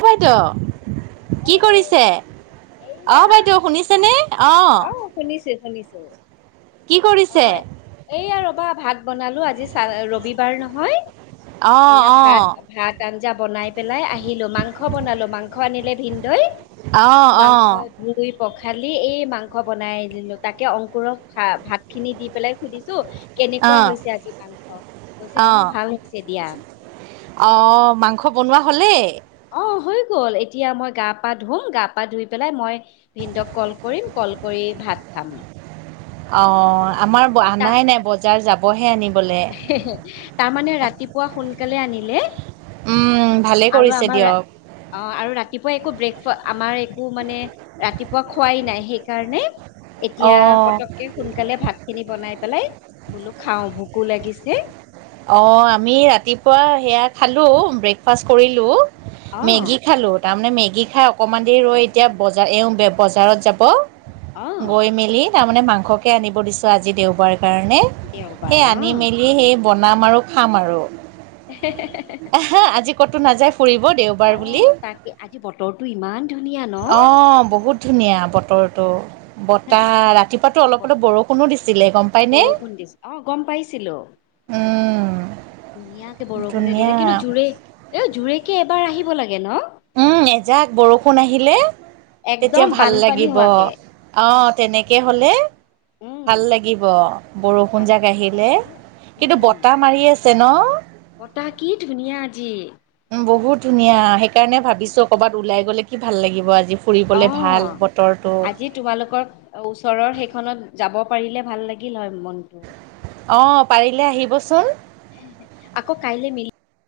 হয়টো। কি হেল্ল' কৰিছে অহ বাইদেউ শুনিছেনে অহ? অ' শুনিছো শুনিছো। কি কৰিছে অ' এইয়া ৰবা ভাত বনালো আজি চা ৰবিবাৰ নহয়। অ এয়া অ ভাত ভাত আঞ্জা বনায়। পেলাই আহিলো। মাংস বনালো মাংস আনিলে ভিনদৈ অ অ মাংস ধুই পখালি এই মাংস বনাই দিলোঁ। তাকে অংকুৰকা ভাতখিনি দি পেলাই। সুধিছো অ কেনেকুৱা হৈছে আজি মাংস কৈছে অ আহ ভাল হৈছে দিয়া। অ' মাংস বনোৱা হলেই অ' হৈ গ'ল এতিয়া মই গা পা ধুম গা পা ধুই পেলাই মই ভিনদক কল কৰিম কল কৰি ভাত খাম। অ' আমাৰ তা আনাই নাই বজাৰ যাবহে আনিব। তাৰমানে ৰাতিপুৱা সোনকালে আনিলে। উমম আৰু আমাৰ অ' আৰু ৰাতিপুৱা একো ব্ৰেকফা আমাৰ একো মানে ৰাতি খোৱাই নাই সেইকাৰণে এতিয়া অঁ পতককে সোনকালে ভাত খিনি বনায়। পেলাই বোলো খাও ভোকো লাগিছে। অ' আমি ৰাতিপুৱা সেয়া খালো ব্ৰেকফাষ্ট কৰিলো। অ মেগি খালো তাৰ মানে মেগ। বাগি খাই অকণমান দেৰি ৰৈ এতিয়া বজাৰ এওঁ বজাৰত অ যাব। গৈ মেলি তাৰমানে মাংসকে আনিব দিছো আজি দেওবাৰে। সেই কাৰণে দেওবাৰ সেই অ আনি মেলি সেই বনাম আৰু খাম আৰু এহে আজি কতো নাযায় ফুৰিব দেওবাৰ অ বুলি তাকে আজি বতৰটো ইমান ধুনীয়া ন অ' বহুত ধুনীয়া বতৰটো। বতাহ ৰাতিপুৱাতো অলপ অলপ বত- বৰষুণো দিছিলে গম পাইনে। বৰষুণ দিছে অ গম পাইছিলো উম, ধুনীয়াকে বৰষুণে ধুনীয়া দিলে কিন্তু জোৰে এ জোৰেকে এবাৰ আহিব। লাগে নহ উম এজাক বৰষুণ আহিলে। তেতিয়া একদম ভাল বানপানী লাগিব হোৱাকে আহ তেনেকে হ'লে উম ভাল লাগিব বৰষুণ জাক বানপানী আহিলে হোৱাতকে কিন্তু উম বতাহ মাৰি আছে ন বতাহ কি ধুনীয়া আজি। উ বহুত ধুনীয়া সেইকাৰণে ভাবিছো। কৰ'বাত ওলাই গ'লে কি ভাল লাগিব। আজি ফুৰিবলে ভাল অ' বতৰটো আজি তোমালোকৰ ওচৰৰ সেইখনত। যাব পাৰিলে ভাল লাগিল হয় মনটো। অহহ পাৰিলে আহিবচোন। আকৌ কাইলে মিলি